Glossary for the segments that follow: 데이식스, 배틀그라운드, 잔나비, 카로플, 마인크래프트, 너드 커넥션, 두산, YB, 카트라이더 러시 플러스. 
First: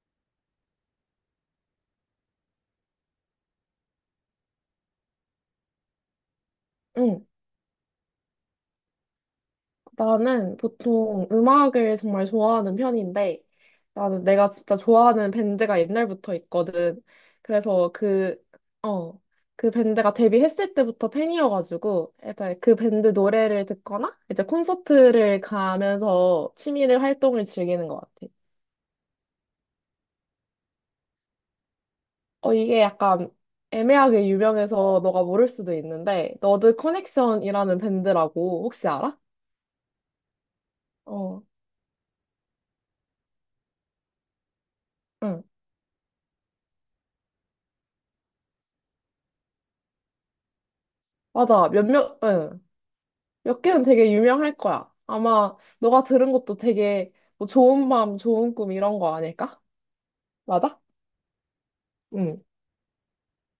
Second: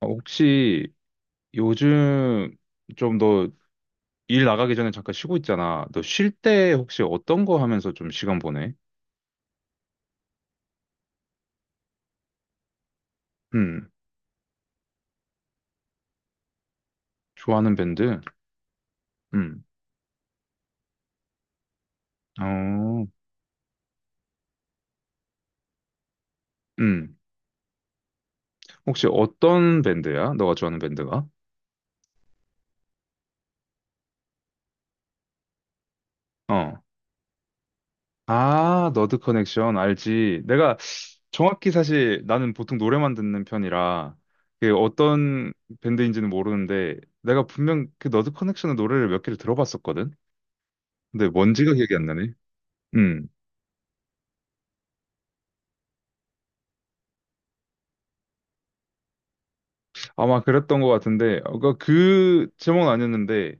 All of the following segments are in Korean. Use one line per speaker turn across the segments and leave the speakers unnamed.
혹시 요즘 좀 너 일 나가기 전에 잠깐 쉬고 있잖아. 너 쉴 때 혹시
응,
어떤 거 하면서 좀 시간 보내?
나는 보통 음악을 정말 좋아하는 편인데,
음.
나는 내가 진짜 좋아하는 밴드가 옛날부터 있거든.
좋아하는
그래서
밴드?
어,
음.
그 밴드가 데뷔했을 때부터 팬이어가지고, 일단 그
어.
밴드 노래를 듣거나, 이제 콘서트를 가면서 취미를
음.
활동을 즐기는 것 같아.
혹시 어떤 밴드야? 너가 좋아하는 밴드가?
이게 약간 애매하게 유명해서 너가 모를 수도 있는데, 너드
어.
커넥션이라는 밴드라고 혹시
아, 너드
알아?
커넥션 알지. 내가
어,
정확히 사실 나는 보통 노래만 듣는 편이라 그
응.
어떤 밴드인지는 모르는데 내가 분명 그 너드 커넥션의 노래를 몇 개를 들어봤었거든. 근데
맞아.
뭔지가 기억이 안
몇몇,
나네.
응.
음.
몇 개는 되게 유명할 거야. 아마 너가 들은 것도 되게 뭐 좋은 밤, 좋은 꿈 이런 거 아닐까?
아마 그랬던
맞아?
것 같은데, 어,
응.
그그 제목은 아니었는데,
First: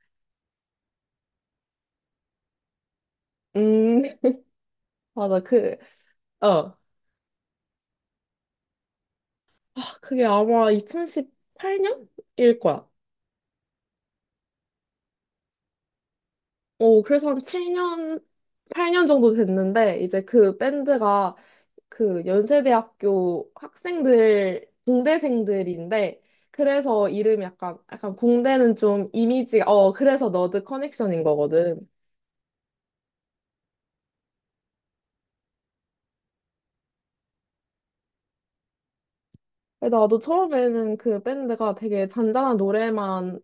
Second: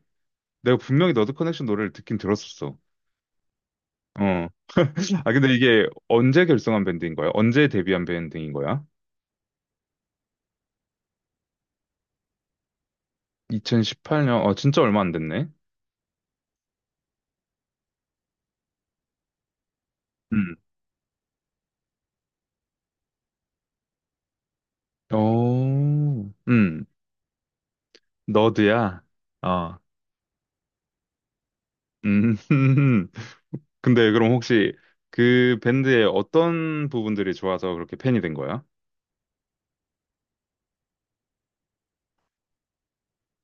내가 분명히 너드 커넥션 노래를 듣긴 들었었어.
음,
어. 아,
맞아.
근데 이게 언제
어.
결성한 밴드인 거야? 언제 데뷔한 밴드인 거야?
아, 그게 아마 2018년일 거야.
2018년, 진짜 얼마 안 됐네.
그래서 한 7년, 8년 정도 됐는데, 이제
음.
그 밴드가 그 연세대학교 학생들, 공대생들인데,
오. 음.
그래서 이름이 약간, 약간 공대는
너드야?
좀 이미지가,
어.
그래서 너드 커넥션인 거거든.
음. 근데 그럼 혹시 그 밴드의 어떤 부분들이 좋아서 그렇게 팬이 된 거야?
나도 처음에는 그 밴드가 되게 잔잔한 노래만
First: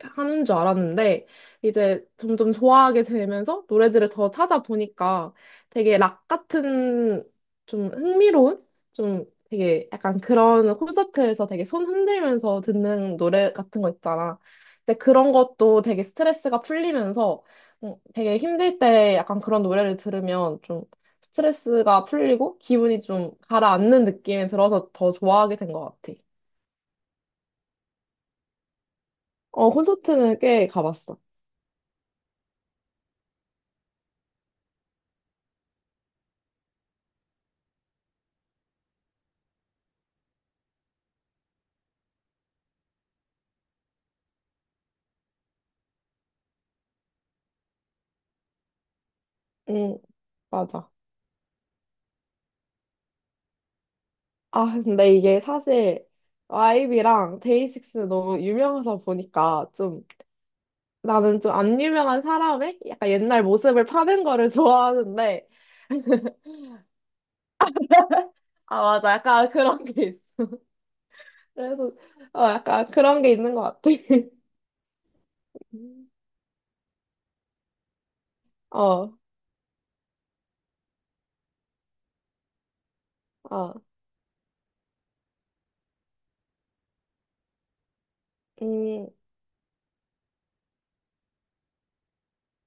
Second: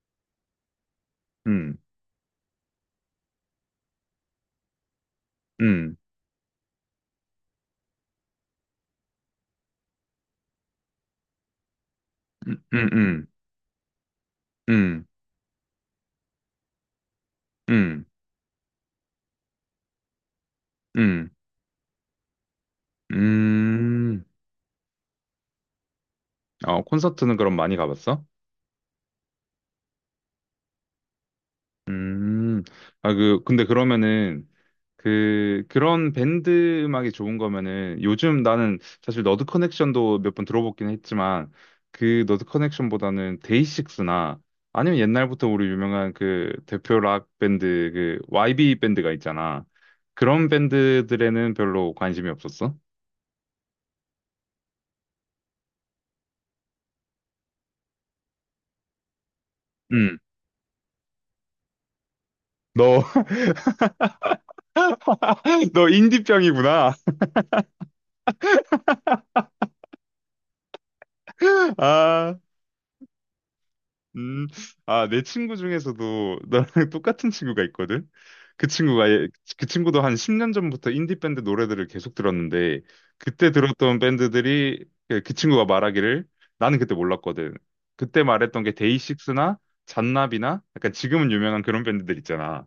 하는 줄 알았는데
음.
이제 점점 좋아하게 되면서 노래들을 더 찾아보니까
음.
되게 락 같은 좀 흥미로운 좀 되게 약간 그런 콘서트에서 되게 손 흔들면서
음. 음.
듣는
음.
노래 같은 거 있잖아. 근데
음.
그런 것도 되게 스트레스가 풀리면서
음.
되게 힘들 때 약간 그런 노래를 들으면 좀
음.
스트레스가 풀리고 기분이 좀 가라앉는
음.
느낌이 들어서 더 좋아하게 된 것 같아.
어, 콘서트는 그럼 많이 가봤어?
어, 콘서트는 꽤 가봤어.
음. 아, 근데 그러면은, 그런 밴드 음악이 좋은 거면은, 요즘 나는 사실 너드 커넥션도 몇 번 들어보긴 했지만, 그 너드 커넥션보다는 데이식스나, 아니면 옛날부터 우리 유명한 그 대표 락 밴드, 그 YB 밴드가 있잖아.
응,
그런
맞아.
밴드들에는 별로 관심이 없었어?
아, 근데 이게 사실 YB랑 데이식스 너무 유명해서 보니까 좀
음.
나는 좀 안 유명한 사람의
너,
약간 옛날 모습을 파는 거를 좋아하는데
너 인디병이구나.
아, 맞아. 약간 그런 게 있어. 그래서
아.
약간 그런 게 있는 것 같아.
음, 아, 내 친구 중에서도 나랑 똑같은 친구가 있거든? 그 친구가,
어,
그 친구도 한 10년 전부터 인디밴드 노래들을 계속 들었는데, 그때
어,
들었던 밴드들이, 그 친구가 말하기를, 나는 그때 몰랐거든. 그때 말했던 게
음,
데이식스나 잔나비나, 약간 지금은 유명한 그런 밴드들 있잖아.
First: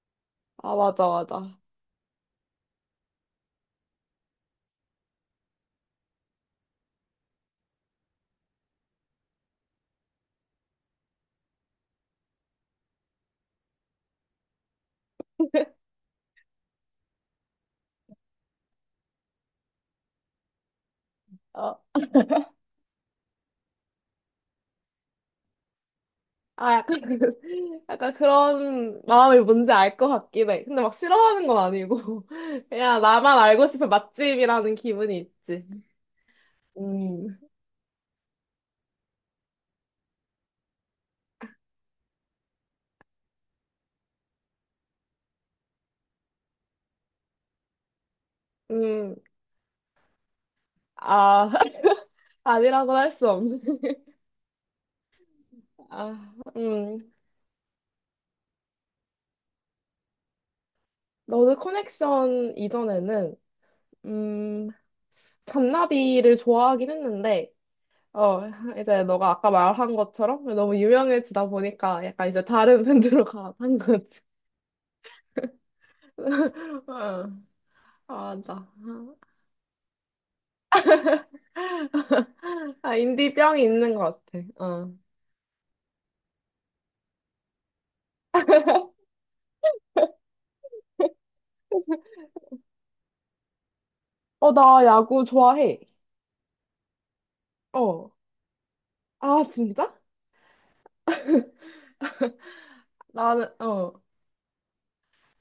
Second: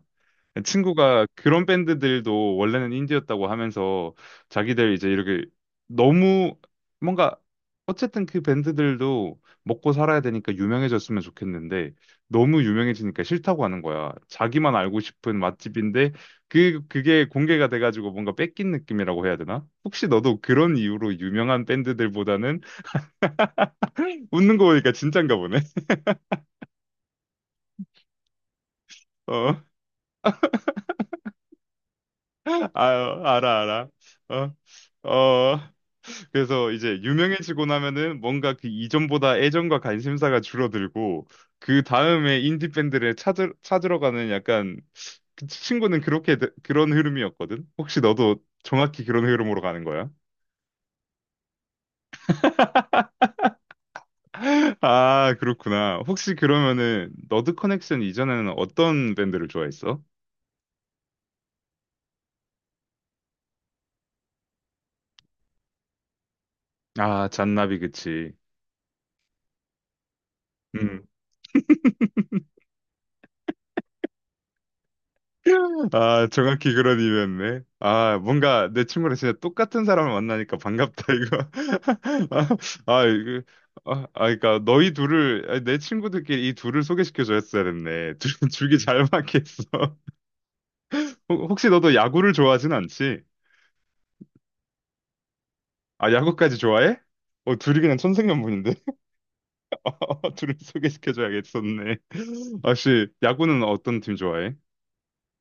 아, 맞아,
친구가
맞아.
그런 밴드들도 원래는 인디였다고 하면서 자기들 이제 이렇게 너무 뭔가 어쨌든 그 밴드들도 먹고 살아야 되니까 유명해졌으면 좋겠는데 너무 유명해지니까 싫다고 하는 거야. 자기만 알고 싶은 맛집인데 그게 공개가 돼가지고 뭔가 뺏긴 느낌이라고 해야 되나? 혹시 너도 그런 이유로 유명한
어,
밴드들보다는 웃는 거 보니까 진짠가 보네.
아, 약간, 약간 그런 마음이
어,
뭔지 알 것 같긴 해. 근데 막 싫어하는 건 아니고,
아,
그냥 나만
알아
알고
알아.
싶은 맛집이라는
어,
기분이
어.
있지.
그래서 이제
음.
유명해지고 나면은 뭔가 그 이전보다 애정과 관심사가 줄어들고 그 다음에 인디 밴드를 찾으러 가는 약간 그 친구는 그렇게 그런 흐름이었거든. 혹시 너도 정확히
음,
그런 흐름으로 가는 거야?
아, 아니라고는 할 수 없는.
아, 그렇구나. 혹시
아,
그러면은 너드 커넥션 이전에는 어떤 밴드를 좋아했어?
너드 커넥션 이전에는, 음, 잔나비를 좋아하긴
아,
했는데,
잔나비 그치.
어, 이제 너가 아까 말한 것처럼 너무
음.
유명해지다 보니까 약간 이제 다른 밴드로 가한 거지.
아, 정확히 그런
어,
일이었네. 아,
맞아.
뭔가 내 친구랑 진짜 똑같은 사람을 만나니까 반갑다, 이거. 아,
아,
아, 이거.
인디병이
아,
있는 것
아,
같아.
그러니까 너희
어.
둘을 아니, 내 친구들끼리 이 둘을 소개시켜 줬어야 됐네. 둘 둘이 잘 맞겠어. 혹시 너도 야구를 좋아하진 않지?
어, 나 야구 좋아해.
아, 야구까지 좋아해? 어, 둘이 그냥
어.
천생연분인데.
아, 진짜?
어, 둘을 소개시켜 줘야겠었네. 혹시
나는,
야구는
어.
어떤 팀 좋아해?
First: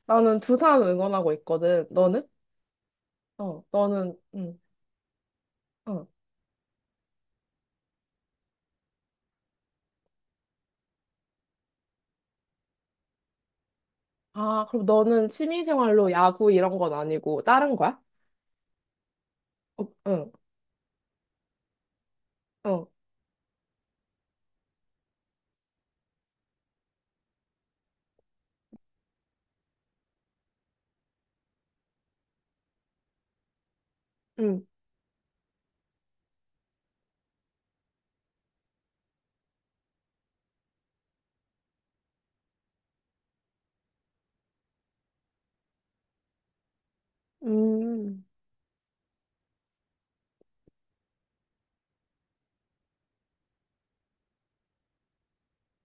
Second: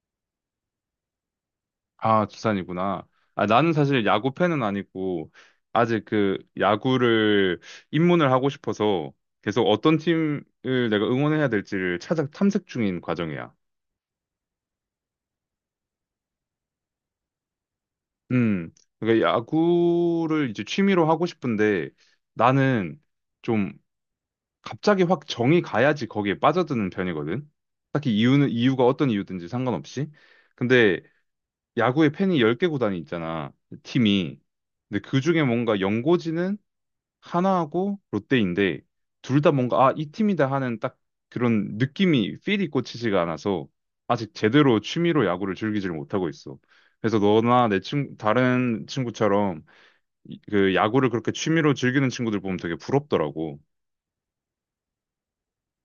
나는 두산 응원하고 있거든.
아,
너는?
두산이구나. 아,
어,
나는 사실
너는,
야구
응,
팬은 아니고, 아직
어.
그 야구를 입문을 하고 싶어서 계속 어떤 팀을 내가 응원해야 될지를 찾아 탐색 중인 과정이야.
아, 그럼 너는 취미생활로 야구 이런 건 아니고 다른 거야?
음, 그러니까
어, 응,
야구를 이제 취미로 하고 싶은데
어,
나는 좀 갑자기 확 정이 가야지 거기에 빠져드는 편이거든. 딱히 이유는, 이유가 어떤 이유든지 상관없이. 근데 야구에 팬이 10개 구단이 있잖아, 팀이.
응,
근데 그 중에 뭔가 연고지는 하나하고 롯데인데 둘 다 뭔가 아, 이 팀이다 하는 딱 그런 느낌이 필이 꽂히지가 않아서 아직 제대로 취미로 야구를 즐기질 못하고 있어. 그래서 너나
음.
다른 친구처럼 그 야구를 그렇게 취미로 즐기는 친구들 보면 되게 부럽더라고.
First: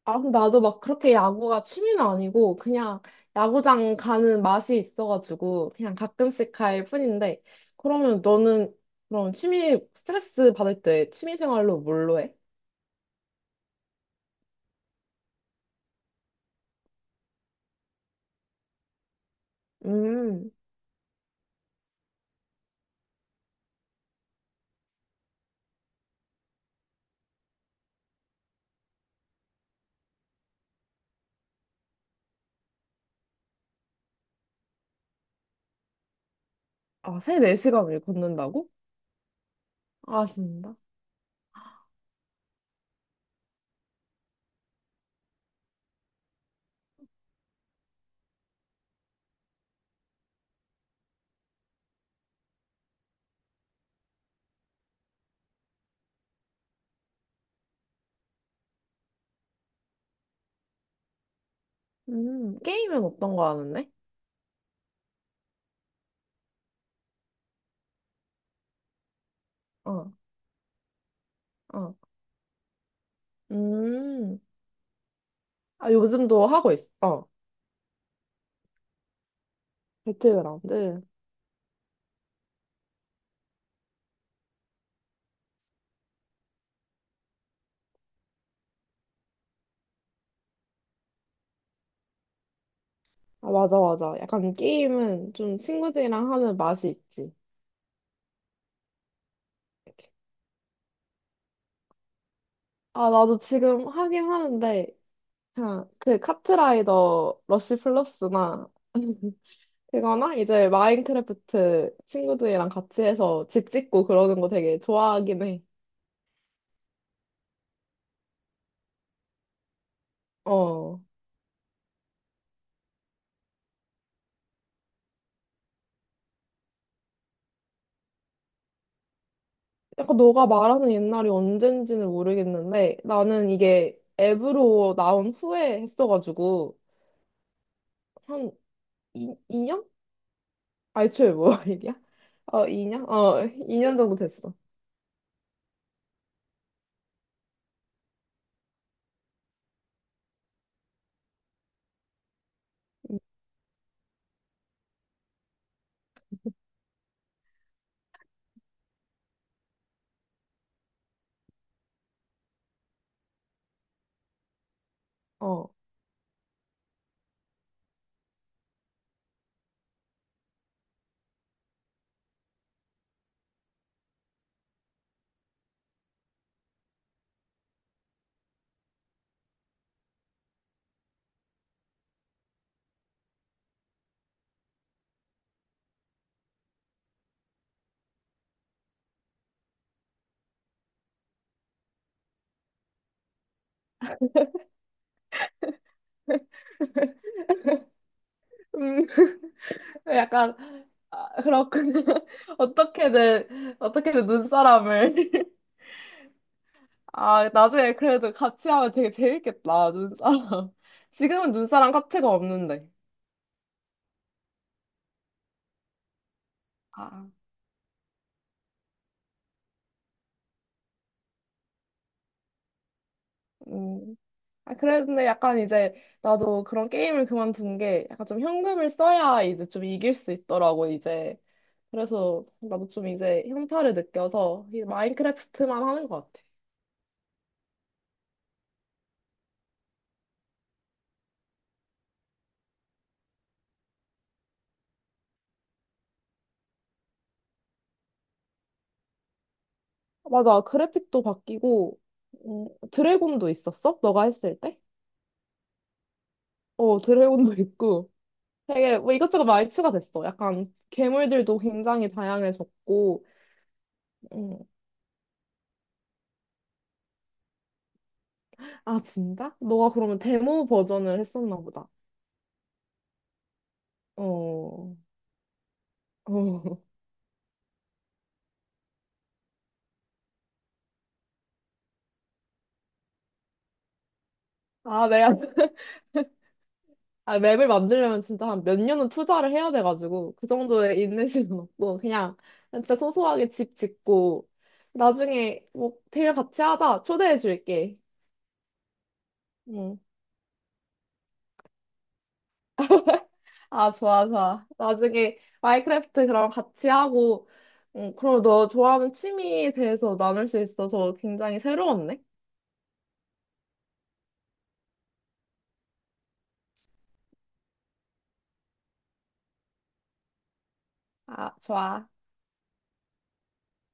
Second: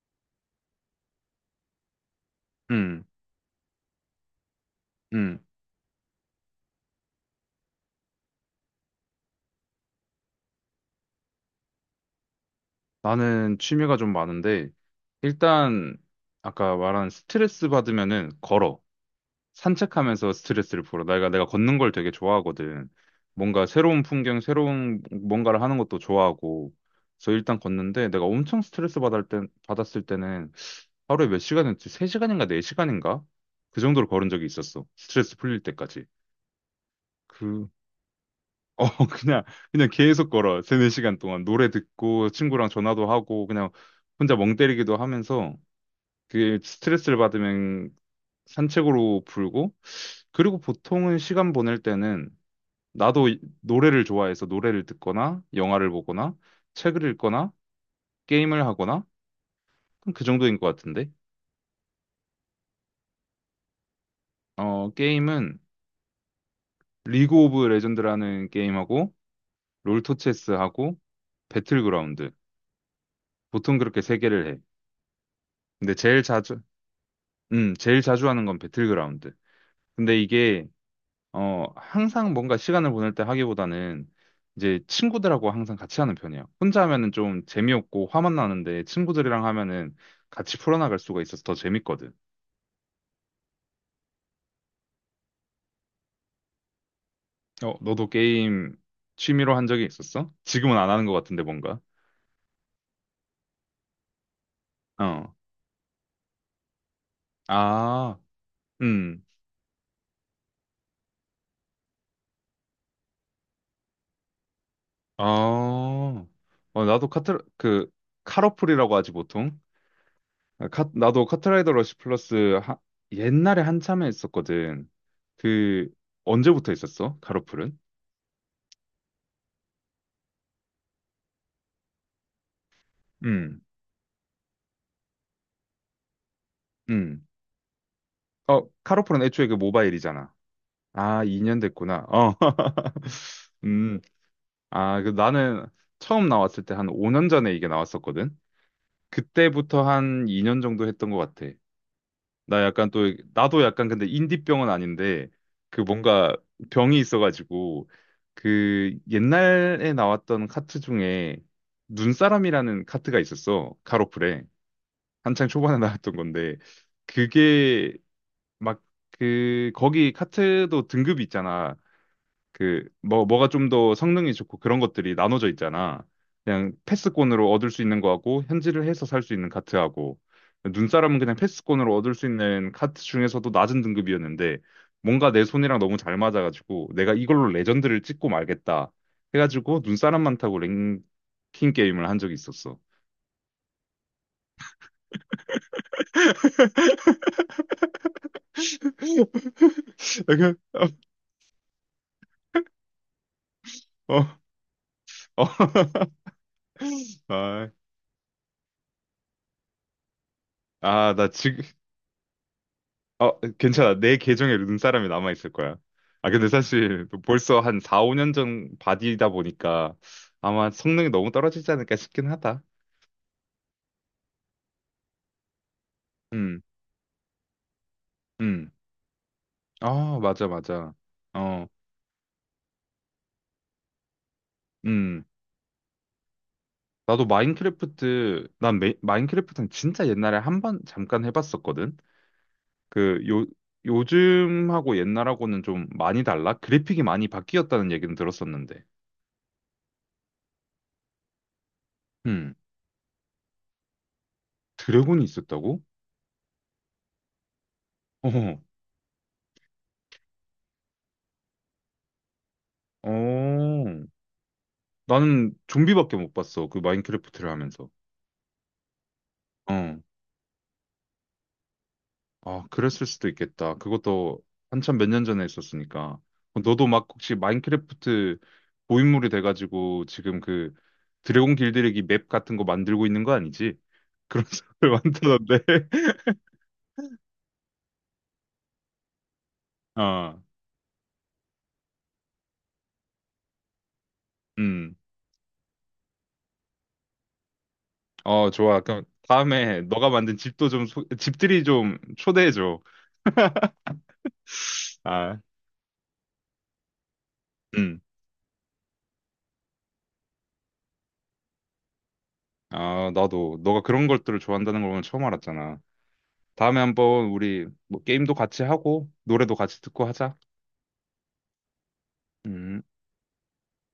아, 그럼 나도 막 그렇게 야구가 취미는 아니고 그냥
음.
야구장 가는 맛이
음.
있어가지고 그냥 가끔씩 갈 뿐인데 그러면 너는 그럼 취미, 스트레스 받을 때 취미생활로 뭘로 해?
나는 취미가 좀 많은데 일단 아까 말한 스트레스 받으면은 걸어. 산책하면서
음.
스트레스를 풀어. 내가 걷는 걸 되게 좋아하거든. 뭔가 새로운 풍경, 새로운 뭔가를 하는 것도 좋아하고. 그래서 일단 걷는데 내가 엄청 스트레스 받을 때, 받았을 때는 하루에 몇 시간이었지? 3시간인가 4시간인가? 그 정도로 걸은 적이 있었어. 스트레스 풀릴 때까지.
아, 3,
그
4시간을 걷는다고?
어, 그냥 그냥
아,
계속 걸어.
진짜?
3, 4시간 동안 노래 듣고 친구랑 전화도 하고 그냥 혼자 멍 때리기도 하면서 그게 스트레스를 받으면 산책으로 풀고 그리고 보통은 시간 보낼 때는 나도 노래를 좋아해서 노래를 듣거나 영화를 보거나 책을 읽거나 게임을 하거나 그럼 그 정도인 것 같은데.
게임은 어떤 거 하는데?
어, 게임은 리그 오브 레전드라는 게임하고
어.
롤토체스하고
어.
배틀그라운드. 보통 그렇게 세
음.
개를 해.
아,
근데
요즘도 하고 있어. 어.
제일 자주 하는 건 배틀그라운드. 근데 이게
배틀그라운드.
항상 뭔가 시간을 보낼 때 하기보다는 이제 친구들하고 항상 같이 하는 편이에요. 혼자 하면은 좀 재미없고 화만 나는데 친구들이랑 하면은 같이 풀어나갈 수가 있어서 더 재밌거든.
아, 맞아, 맞아. 약간 게임은 좀 친구들이랑 하는 맛이 있지.
어, 너도 게임 취미로 한 적이 있었어? 지금은 안 하는 것 같은데 뭔가.
아, 나도 지금 하긴 하는데,
어.
그냥 그 카트라이더 러쉬
아,
플러스나,
음.
그거나 이제 마인크래프트 친구들이랑 같이 해서 집 짓고 그러는 거 되게 좋아하긴 해.
아, 나도 카트, 카로플이라고 하지 보통. 아,
어.
나도 카트라이더 러시 플러스 옛날에 한참에 했었거든. 그, 언제부터 있었어? 카로플은?
약간 너가 말하는 옛날이 언젠지는 모르겠는데, 나는
음.
이게 앱으로 나온 후에 했어가지고,
음.
한
어, 카로플은 애초에 그
2년?
모바일이잖아.
아,
아,
애초에 뭐
2년
일이야?
됐구나. 어.
어, 2년? 어, 2년
음,
정도 됐어.
아, 그 나는 처음 나왔을 때 한 5년 전에 이게 나왔었거든. 그때부터 한 2년 정도 했던 것 같아. 나 약간 또, 나도 약간 근데 인디병은 아닌데, 그 뭔가 병이 있어가지고, 그 옛날에 나왔던 카트 중에 눈사람이라는 카트가 있었어. 카로플에. 한창
어.
초반에 나왔던 건데, 그게 막 그 거기 카트도 등급이 있잖아. 그 뭐가 좀 더 성능이 좋고 그런 것들이 나눠져 있잖아. 그냥 패스권으로 얻을 수 있는 거하고 현질을 해서 살 수 있는 카트하고 눈사람은 그냥 패스권으로 얻을 수 있는 카트 중에서도 낮은 등급이었는데 뭔가 내 손이랑 너무 잘 맞아가지고 내가 이걸로 레전드를 찍고 말겠다 해가지고 눈사람만 타고 랭킹 게임을 한 적이 있었어.
음, 약간, 아, 그렇군요. 어떻게든,
어, 어.
어떻게든 눈사람을. 아,
아,
나중에 그래도 같이 하면 되게 재밌겠다, 눈사람.
아,
지금은 눈사람 카트가 없는데.
괜찮아. 내 계정에 눈사람이 남아있을 거야. 아, 근데 사실 뭐
아,
벌써 한 4, 5년 전 바디다 보니까 아마 성능이 너무 떨어지지 않을까 싶긴 하다.
음. 아, 그랬는데 약간 이제
음.
나도 그런 게임을 그만둔 게 약간 좀
음.
현금을 써야 이제 좀 이길
아,
수
맞아,
있더라고,
맞아.
이제.
어.
그래서 나도 좀 이제 현타를 느껴서 이
음.
마인크래프트만 하는 것 같아.
나도 마인크래프트, 마인크래프트는 진짜 옛날에 한번 잠깐 해봤었거든. 그, 요, 요즘하고 옛날하고는 좀 많이 달라? 그래픽이 많이 바뀌었다는 얘기는 들었었는데.
맞아, 그래픽도 바뀌고,
음.
드래곤도 있었어? 너가 했을 때?
드래곤이 있었다고?
어, 드래곤도 있고.
어,
되게 뭐 이것저것 많이 추가됐어. 약간 괴물들도 굉장히 다양해졌고.
어.
음.
나는 좀비밖에 못 봤어. 그 마인크래프트를 하면서.
아, 진짜? 너가
어.
그러면 데모 버전을 했었나 보다.
아, 그랬을 수도 있겠다. 그것도
어.
한참 몇 년 전에 있었으니까.
어.
너도 막 혹시 마인크래프트 고인물이 돼가지고 지금 그 드래곤 길들이기 맵 같은 거 만들고 있는 거 아니지? 그런 사람을
아,
만드는데.
맵을 만들려면 진짜 한 몇 년은 투자를 해야 돼가지고,
어,
그 정도의 인내심은 없고, 그냥 진짜 소소하게 집 짓고,
음.
나중에 뭐, 대회 같이 하자. 초대해 줄게.
어, 좋아. 그럼 다음에
응.
너가 만든 집도 좀, 집들이 좀 초대해줘.
아, 좋아, 좋아.
아,
나중에 마인크래프트 그럼 같이 하고,
음.
응, 그럼 너 좋아하는 취미에 대해서 나눌 수 있어서 굉장히 새로웠네.
아, 나도 너가 그런 것들을 좋아한다는 걸 오늘 처음 알았잖아. 다음에 한번 우리 뭐 게임도 같이 하고 노래도 같이 듣고 하자.
아, 좋아.
음.